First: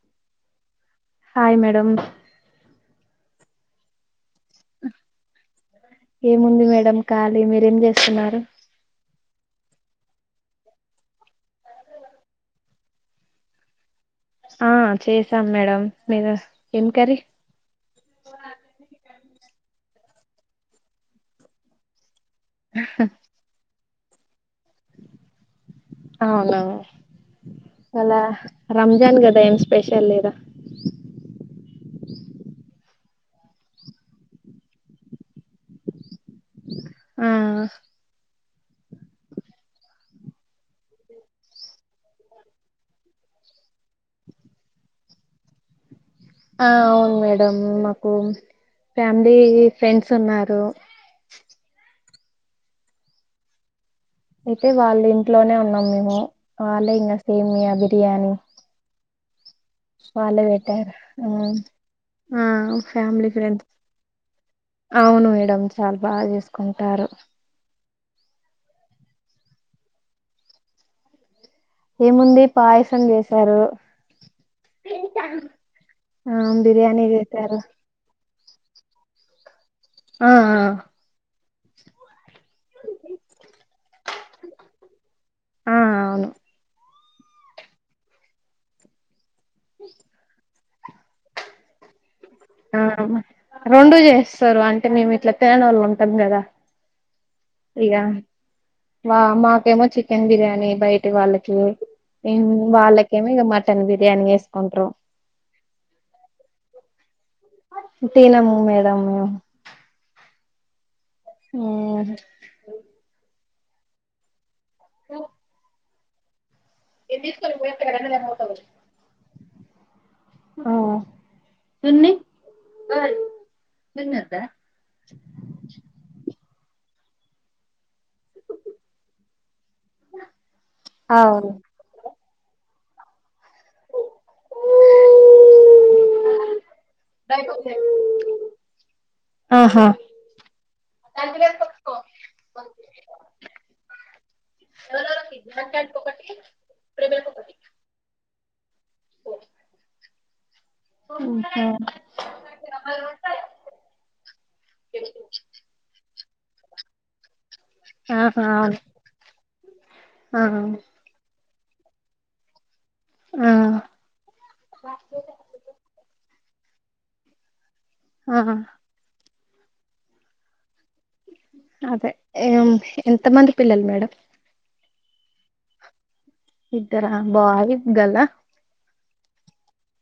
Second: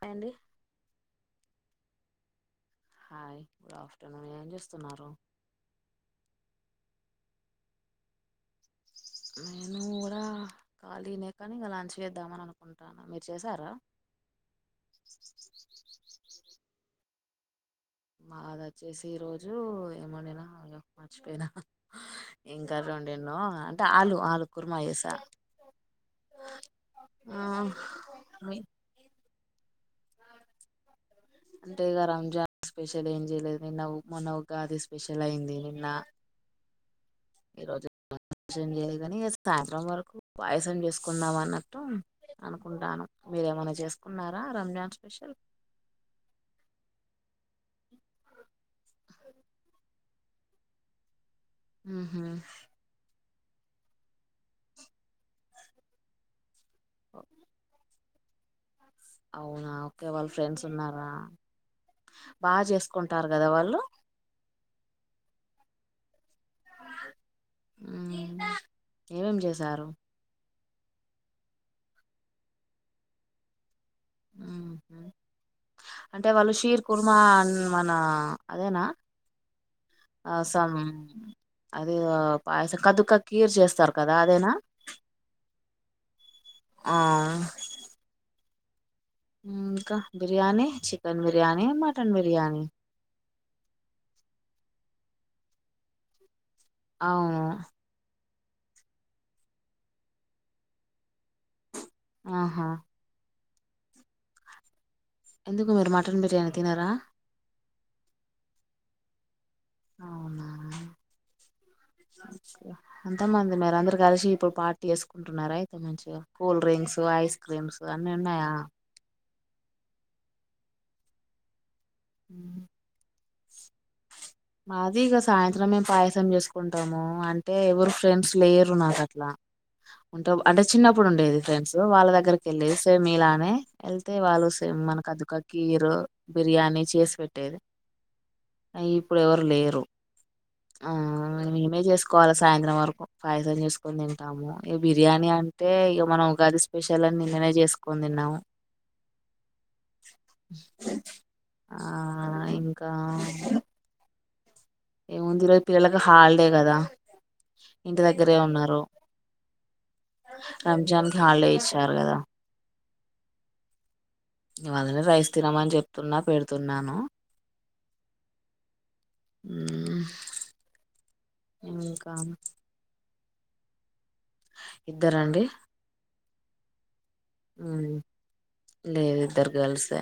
Hi అండి hi madam hi good afternoon ఏం చేస్తున్నారు. ఏముంది మేడం ఖాలీ మీరేం చేస్తున్నారు. నేను కూడా ఖాళీనే కానీ ఇక లంచ్ చేద్దామని అనుకుంటాన్న, మీరు చేసారా? ఆ చేసాం మేడం మీది ఏం కర్రీ మాది వచ్చేసి ఈ రోజు ఏమ్ వండినా అయ్యో మర్చిపోయినా ఏం కర్రీ వండిన్నో అంటే ఆలు, ఆలు కుర్మా చేసా అవునా ఆ ఇవాళ మీ రంజాన్ గదా ఏం స్పెషల్ లేదా అంటే ఇగ రంజాన్ స్పెషల్ ఇయాల ఏం చేయలేదు, నిన్న మొన్న ఉగాది స్పెషల్ అయింది నిన్న ఆ ఈ రోజు సం చేయగాని సాయంత్రం వరకు పాయసం చేసుకుందాం అన్నట్టు అనుకుంటాన్నాం మీరేమన్నా చేసుకున్నారా రంజాన్ స్పెషల్ ఆ అవును మేడం మాకు ఫ్యామిలీ ఫ్రెండ్స్ ఉన్నారు ఉహూ అయితే వాళ్ళ ఇంట్లోనే ఉన్నాం మేము వాళ్ళే ఇంకా సేమ్యా బిర్యానీ అవునా ఓకే వాళ్ళ వాళ్ళే ఫ్రెండ్స్ పెట్టారు ఉన్నారా మ్ ఆ బాగా చేసుకుంటారు ఫ్యామిలీ కదా ఫ్రెండ్స్ వాళ్ళు అవును మేడం చాలా బాగా చేసుకుంటారు హ్మ్ ఏమేం చేశారు ఏముంది పాయసం చేసారు మ్ హూ అంటే ఆ వాళ్ళు షీర్ బిర్యానీ కుర్మా అ చేశారు మన అదేనా ఆ సం అది పాయసం కదుక కీర్ చేస్తారు కదా అదేనా ఆ అవును ఆ మ్ ఇంకా బిర్యానీ చికెన్ బిర్యానీ మటన్ బిర్యా ఆ రెండు చేస్తారు అంటే మేము ఇట్లా తిననోళ్ళు ఉంటాం కదా అవును ఇగ వా మాకేమో చికెన్ బిర్యానీ బయటి వాళ్ళకి ఆహా వాళ్ళకేమో ఇగ మటన్ బిర్యానీ చేస్కుంట్రు ఎందుకు మీరు మటన్ బిర్యానీ తినరా తినము మేడం అవునా మ్మ్ ఓకే ఎంత మ మరి అందరు కలిసి ఇప్పుడు పార్టీ చేేసుకుంటున్నారా అయితే మంచిగా కూల్ డ్రింక్సు ఐస్ క్రీమ్స్ అన్నీ ఉన్నాయా హ్మ్ విన్ని విన్నత మాది ఇగ సాయంత్రమే పాయసం చేసుకుంటాము అంటే ఎవరు ఫ్రెండ్స్ లేరు నాకు అట్లా ఉంట అంటే చిన్నప్పుడు ఉండేది అవును ఫ్రెండ్స్ వాళ్ళ దగ్గర సేమ్ మీలానే యెళ్తే వాళ్ళు సేమ్ మన కాదుకా కీరు బిర్యానీ చేసిపెట్టేది అయి ఇప్పుడు ఎవరు లేరు ఆహా ఆ ఇగ మేమే చేసు కోవాల సాయంత్రం వరకు పాయసం చేసుకొని తింటాము ఇగ బిర్యానీ అంటే ఇగ మనం ఉగాది స్పెషల్ నిన్ననే చేసుకుని తిన్నాము ఓ ఆ ఇంకా హా ఏముంది ఈరోజు పిల్లలకు హాలిడే కదా ఇంటి దగ్గరే ఆహా ఉన్నారు అవును రంజాన్ కి హాలిడే ఇచ్చినారు గదా ఆ ఇగ‌ వాళ్లని రైస్ తినమని చెప్తున్నా పెడుతున్నాను ఆహా మ్మ్ అదే ఎంత మంది పిల్లలు మేడం ఇద్దరండి ఇద్దరా బాయ్ గర్ల్ ఆ ఇద్దర్ గర్ల్సే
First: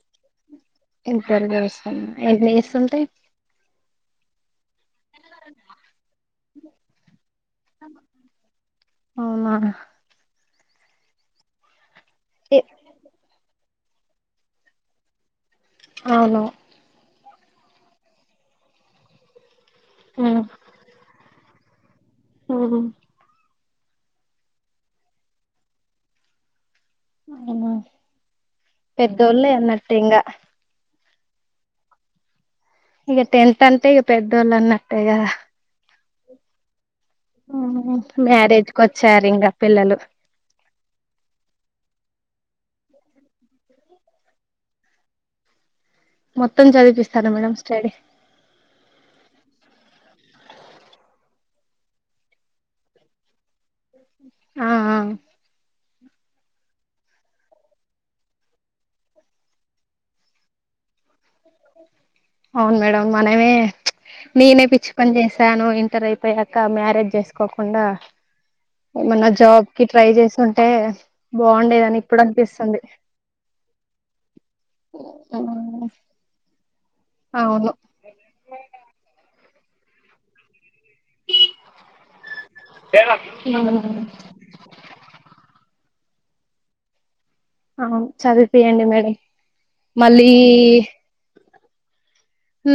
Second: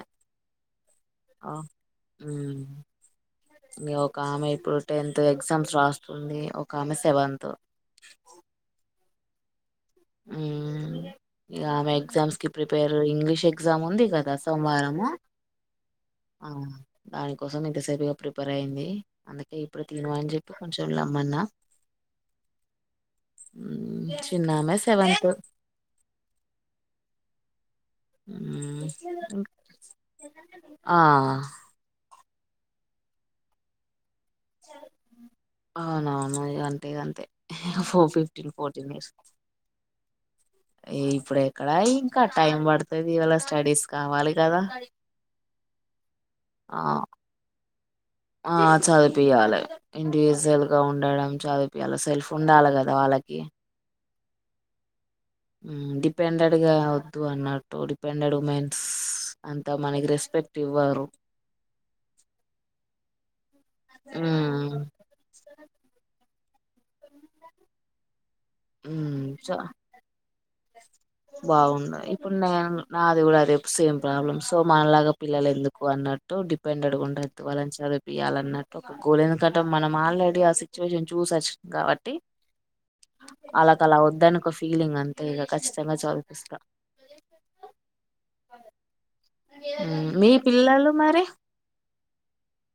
ఇద్దరు గర్ల్ ఆ ఎన్ని హ్మ్. ఇయర్స్ ఉంటాయి ఒక ఆమె ఇప్పుడు టెన్త్ ఎగ్జామ్స్ రాస్తుంది ఒక ఆమె సెవెన్త్ అవునా హ్మ్ ఇగ ఆమె ఎగ్జామ్స్ కి ఏ ప్రిపేర్ ఇంగ్లీష్ ఎ ఎగ్జామ్ ఉంది కదా సోమవారం అవును అ కోసం ఇంతసేపుగా ప్రిపేర్ అయింది అందుకే ఇప్పుడు తిను అని చెప్పి కొంచెం లెమ్మన్నా హ్మ్ చిన్న ఆమె సెవెంత్ అవునా ఉమ్ పెద్దోళ్ళె ఎల్ న్నట్టు ఇంగా ఆ ఇగ టెంత్ అంతే ఇగ పెద్దోళ్ళన్నట్టే గద అనానుయ్యగాని మ్యారేజ్కి వచ్చారు ఇంగ పిల్లలు ఏ ఇప్పుడు ఎక్కడ ఇంకా టైం పడుతది ఇవాళ స్టడీస్ కావాలి కదా మొత్తం ఆ చదివిపిస్తార మేడం స్టడీ ఆ చదిపియాలి ఇండివిజ్వల్ గా ఉండడం చదిపియాలి సెల్ఫ్ ఉండాలి గదా వాళ్ అకి ఆ ఆ డిపెండెడ్గా వద్దు అన్నట్టు డిపెండెడ్ ఉమెన్స్ అంతా మనగిరెస్ ఎపెక్ట్ ఇవ్వారు అవును మేడం మనమే నేనే ఉమ్ పిచ్చి పని చేసాను ఇంటర్ అయిపోయా ఇంకా మ్యారేజ్ జేస్కోకుండా ఉమ్ ఏమన్నా చ జాబ్ కి ట్రై చేసి ఉంటే బాగుండు బావుండేదని ఇప్పుడు అనిపిస్తుంది నేను నాది కూడా అదే సేమ్ ప్రాబ్లమ్ సో మనలాగా పిల్లలు అవును ఎందుకు అన్నట్టు డి బండడుగుండ ఎత్వాలని చదువుపియాలన్నట్టు కూలిందుకట్ట మనం ఆల్రెడీ అస్సల్ చొజ్యం చూసొచ్చినం కాబట్టి ఆళ్ళకి అలా ఉమ్ వద్దని ఒక ఫీలింగ్ అంతే ఇగ ఖచ్చితంగా చదివ్పిస్త అవును చదుపియండి మేడం మళ్ళీ మీ పిల్లలు మరి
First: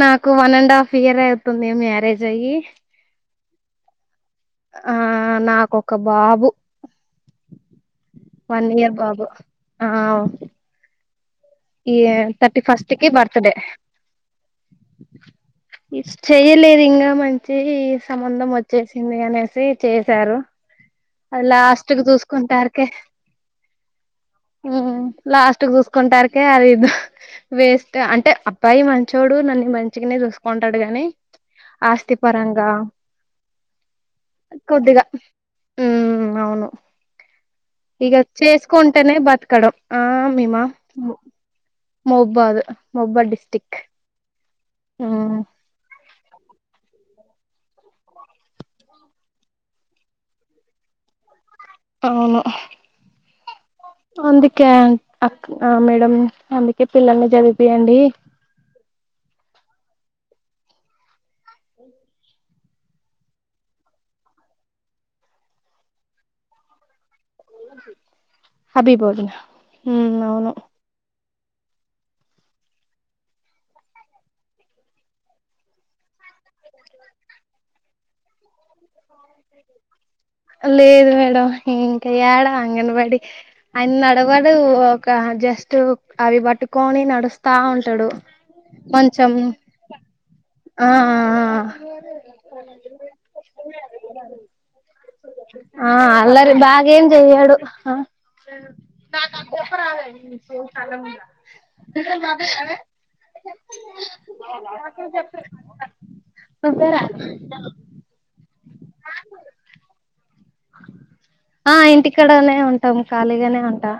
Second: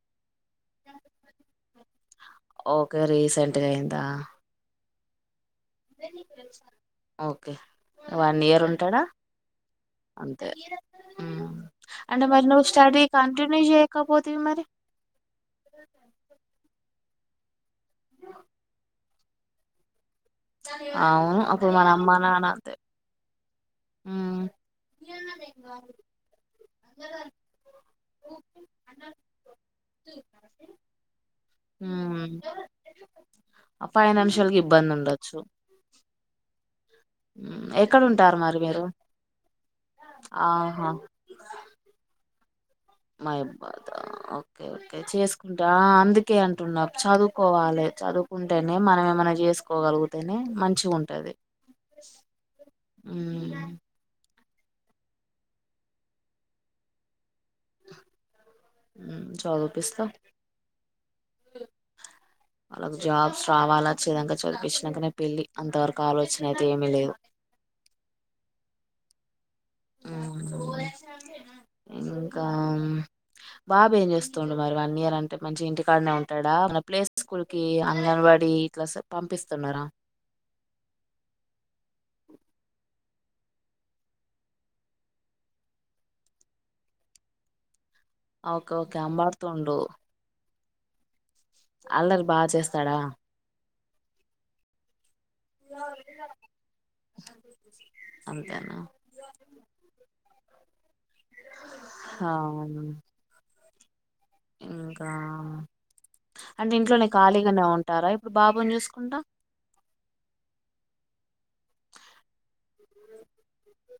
నాకు వన్ అండ్ హాఫ్ ఇయర్ అవుతుంది మ్యారేజ్ అయ్యి ఓకే రీసెంట్గా అయిందా ఆ నాకు ఒక బాబు ఓకే వన్ ఇయర్ ఉంటాడ ఆ అంతే ఉమ్. ఈ అంటే మరి థర్టీ నువ్వు ఫస్ట్ స్టడీ కి బర్త్ డే కంటిన్యూ చేయకపోతివి మరి చెయ్యలేదు ఇంగా మ నుంచి ఈ సంబంధం వచ్చేసింది అనేసి చేశారు ఆ అవును అప్పుడు మన లాస్ట్ కి అమ్మ నాన్న అంతే చూస్కుంటార్కె ఉమ్, లాస్ట్ చూస్కుంటార్కె అది ఇదు వేస్ట్ అంటే అబ్బాయి మంచోడు నన్ను మంచిగనే చూసుకుంటాడు గాని ఆస్తి ఉమ్. పరంగా ఫైనాన్షియల్ గ ఇబ్బంది కొద్దిగా ఉండొచ్చు ఉమ్, ఎక్కడ ఇగ ఉంటారు మరి మీరు చేస్కుంటేనే బతకడం ఆ మేమా ఆహా మొబాదు మయబాద ఓకే ఓకే చేసుకుంటా అందు కే అంటున్నా చదువుకోవాలి చదువుకుంటేనే మనం ఏమన్నా చేసుకోగలిగితేనే మంచి గ ఉంటది అవును అంద్ కెన్ అక్ మేడం అందుకే పిల్లల్ని చదివ్పియండి చదివ్పిస్తా వాళ్ళకు జాబ్స్ రావాల వచ్చే దాక చదిపించ్చినకనే పెళ్లి అంత వరకు ఆలోచన అయితే ఏమీ లేదు అబిబోదిన ఉమ్మ్ అవును ఇంకా బాబు ఏం చేస్తుండు మరి వన్ ఇయర్ అంటే మంచి ఇంటికాడనే ఉంటాడా ఎమ్మన ప్లేస్ స్కూల్ కి అంగన్వాడి ఈ పంపిస్తున్నారా లేదు మేడం ఇంకా ఏడా అంగన్వాడి ఆయన నడవడు ఒక జస్ట్ అవి పట్టుకొని నడుస్తా ఉంట ఓకే ఓకే కొంచం అంబాడుతుండు ఆ ఆ అల్లరి బాగా చేస్తాడా ఆ అల్లరి బాగా ఏం చెయ్యడు అంతేనా తాత చెప్పరాదే ఓ సల్లగుండ ఆ చక ఇంకా చె [unintelligible] అంటే ఇంట్లోనే ఖాళీగానే ఉంటారా ఇప్పుడు బాబుని చూసుకుంటా ఆ ఇంటికాడనే ఉంటాము ఖాళీగానే ఉంటా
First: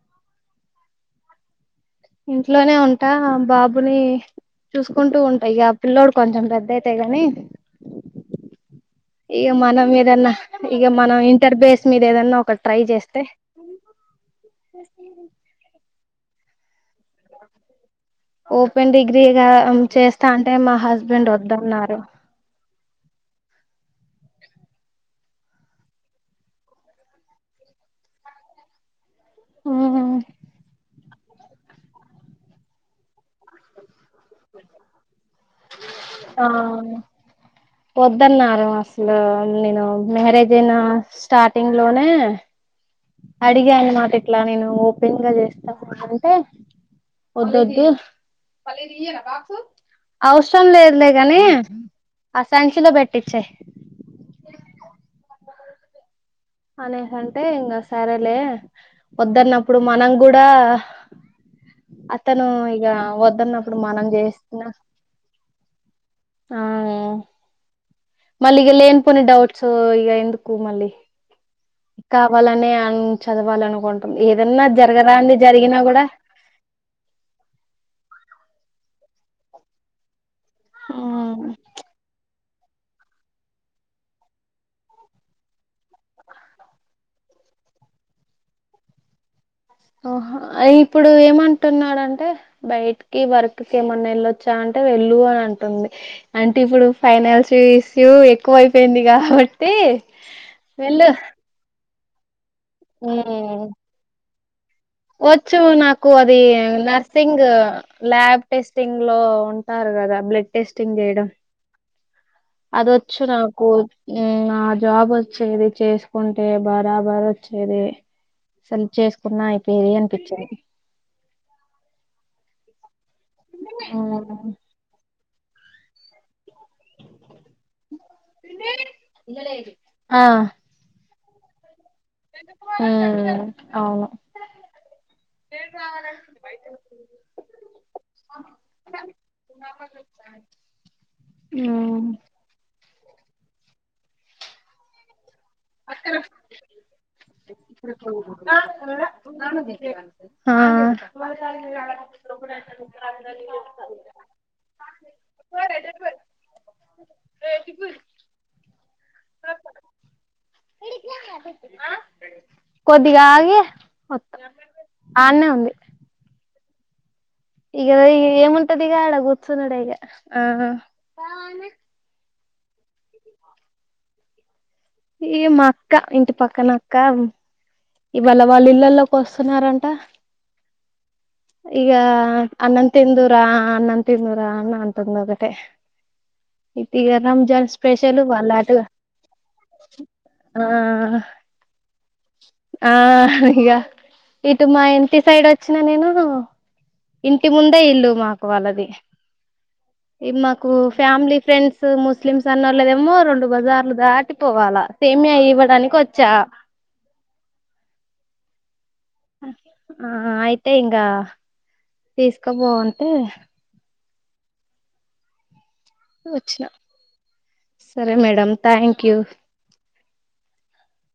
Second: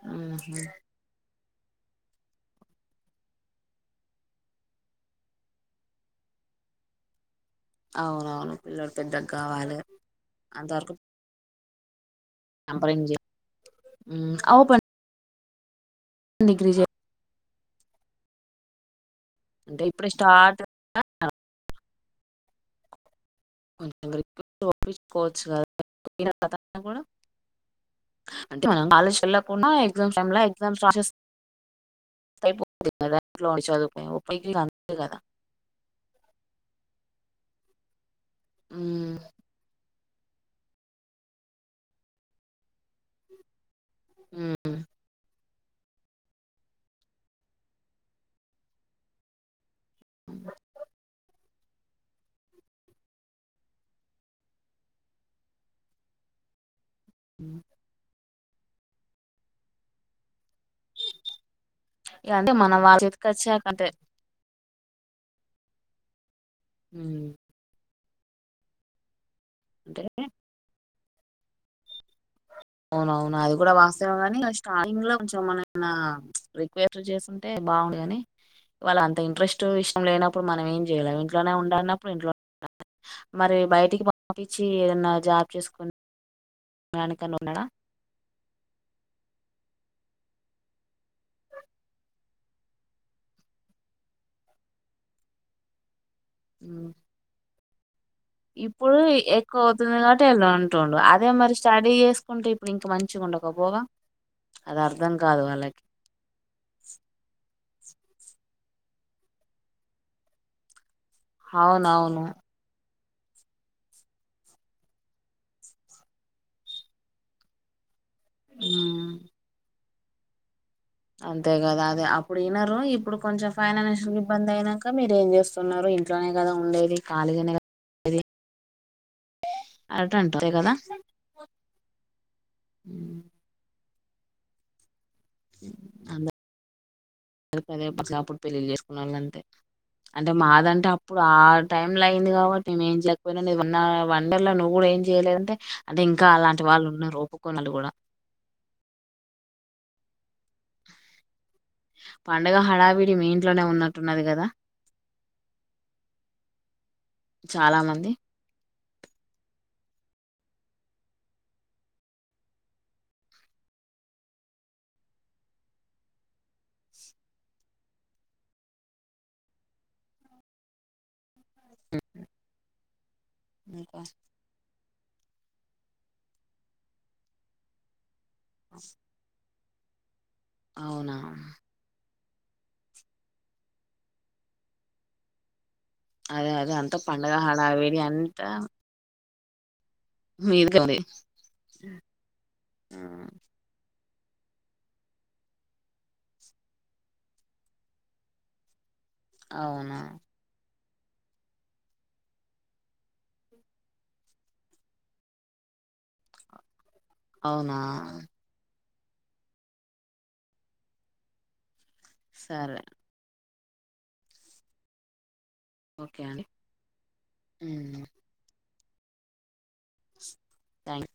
ఆహ [inaudible] ఇంట్లోనే ఉంటా బాబుని చూసుకుంటూ ఉంటా ఆ పిల్ల్లోడు కొంచెం పెద్దయితే గాని అవునవును పిల్లోడు పెద్దగా ఇగా కావాలి మనం ఏదన్నా ఇగా అంతవరకు మనం ఇంటర్ బేస్ లేదన్నా ఒక ట్రై టెంపరింగ్ చేస్తే ఓపెన్ డిగ్రీ చే ఓపెన్ డిగ్రీగా అంటే ఇప్పుడే చేస్తా అంటే స్టార్ట్ మా హస్బెండ్ వ ద్దన్నారు ఒప్పించుకోవచ్చు కదా అంటే మనం కాలేజీకి వెళ్లకుండా ఎగ్జామ్స్ టైం లో ఎగ్జామ్స్ రాసేసి అయిపోతది కదా ఇంట్లో ఉండి చదువుకో అంతే కదా ఆ వద్దన్నారు అసలు ఉమ్ నేను మ్యారేజ్ అయినా స్టార్టింగ్ లోనే అడిగాను మాట ఇట్లా నేను ఉమ్ ఓపెన్ గా చేస్తా అంటే వద్దు వద్దు అవసరం లేదులే కానీ ఆసంచిలో పెట్టించ అనీ అంటే ఉమ్. ఇంగా సరేలే వద్దన్నప్పుడు మనం కూడా ఇక అతను అంటే మన ఇగా వాళ్ళ చేతికి వచ్చాక వద్దన్నప్పుడు అంటే మనం చేసిన హామ్ మళ్లీ ఇగ లేని పోని డౌట్స్ అంటే ఇగ ఎందుకు మళ్ళీ కావాలనే అన్ అవున అవునా అది కూడా వాస్తవమే చదవాలనుకుంటుంది కానీ ఏదన్నా స్టార్టింగ్ లో జరగరాంది కొంచెం జరిగినా మనమేమన్నా కూడా రిక్వెస్ట్ చే బాగుండుగని వాళ్ళ అంత ఇంట్రెస్ట్ విషయం లేనప్పుడు మనం ఏం చేయలేం మ్మ్ ఇంట్లోనే ఉండాన్నప్పుడు ఇంట్లో మరి బయటికి పంపించి ఏదన్న జాబ్ చేసుకుని వెళ్లకని ఉన్నాడా ఆహ అ ఇప్పుడు ఏమంటున్నాడంటే బయటికి వర్క్కి ఏమన్నా వెళ్ళొచ్చా అం ఆ వెళ్ళు అని అంటుంది అంటే ఇప్పుడు ఉమ్ ఫైనల్స్ ఇప్పుడు ఎక్కువ అవుతుంది కాబట్టి ఎలా అంటుండు వెళ్ళు అదే మరి స్టడీ చే సుకుంటే ఇప్పుడు ఇంకా మంచిగా మ్మ్ ఉండకపోవా వచ్చు నాకు అది నర్సింగ్ ల్యాబ్ టెస్టింగ్ లో ఉంటారు కదా బ్లడ్ టెస్టింగ్ చేయడం అవునవును అదొచ్చు నాకు నా జాబ్ వచ్చేది చేసుకుంటే బరాబర్ వచ్చేది అసలు ఉమ్ చేసుకున్నా అయిపోయేదే అనిపించింది అంతే కదా అదే అప్పుడు వినరు ఇప్పుడు కొంచెం ఫైనాన్షియల్ ఇబ్బంది మ్మ్ అయినాక మీరు ఏం చేస్తా న్నారు ఇంట్లోనే కదా ఉండేది ఖాళగానే కదా త [inaudible] అరట అంటార కదా హ ఉమ్, అవును ఉ అ అదే పసపుడు పెళ్లిళ చేసుకునే వాళ్ళ అంతే అంటే మాదంటే అప్పుడు ఆ టైమ్ లో అయింది కాబటీ నేను ఏంయకపోయినా వండర్ లో నువ్వు కూడా ఏం చేయలేదంటే అంటే ఇంకా అలాంటి వాళ్ళు ఉన్నారు ఒప్పుకోని వాళ్ళు పట్టుకర కూడా ఆ పొండ్రి పండగ హడావిడి మీ ఇంట్లోనే ఉన్నట్టున్నది కదా అటు వెళ్లిపోండి చాలా మంది కాదు కొద్దిగా ఆగి అత్త అన్న ఉంది ఈగ ఏముంటదికా ఆ కూసునుడే ఇగా ఆ ఇంకా ఏ మా అక్క ఇంటి పక్కన అక్క ఇవాళ వాళ్ళ ఇళ్లల్లోకి వస్తున్నారంట అవునా అన్నంతి దూరా అన్నంత తి దూరా అన్న అంతంద ఒకటతే అదే అదే అంతా పండగ హలావిది స్పెషల్ అంత వాళ్ళ అటు ఆ ఆ ఇగా ఇటు మా ఇంటి సైడ్ వచ్చిన నేను ఇంటి ముందే ఇల్లు మాకు వాళ్ళది అవునా ఇది మాకు ఫ్యామిలీ ఫ్రెండ్స్ ముస్లిమ్స్ అన్న లేదేమో రెండు బజార్లు దాటిపోవాలా సేమ్యా ఇవ్వడానికి వచ్చా అవునా ఆ అయితే ఇంకా సరే తీసుకోబావుంటే ఓకే అండి వచ్చినా సరే మేడం థ్యాంక్ యూ థాంక్స్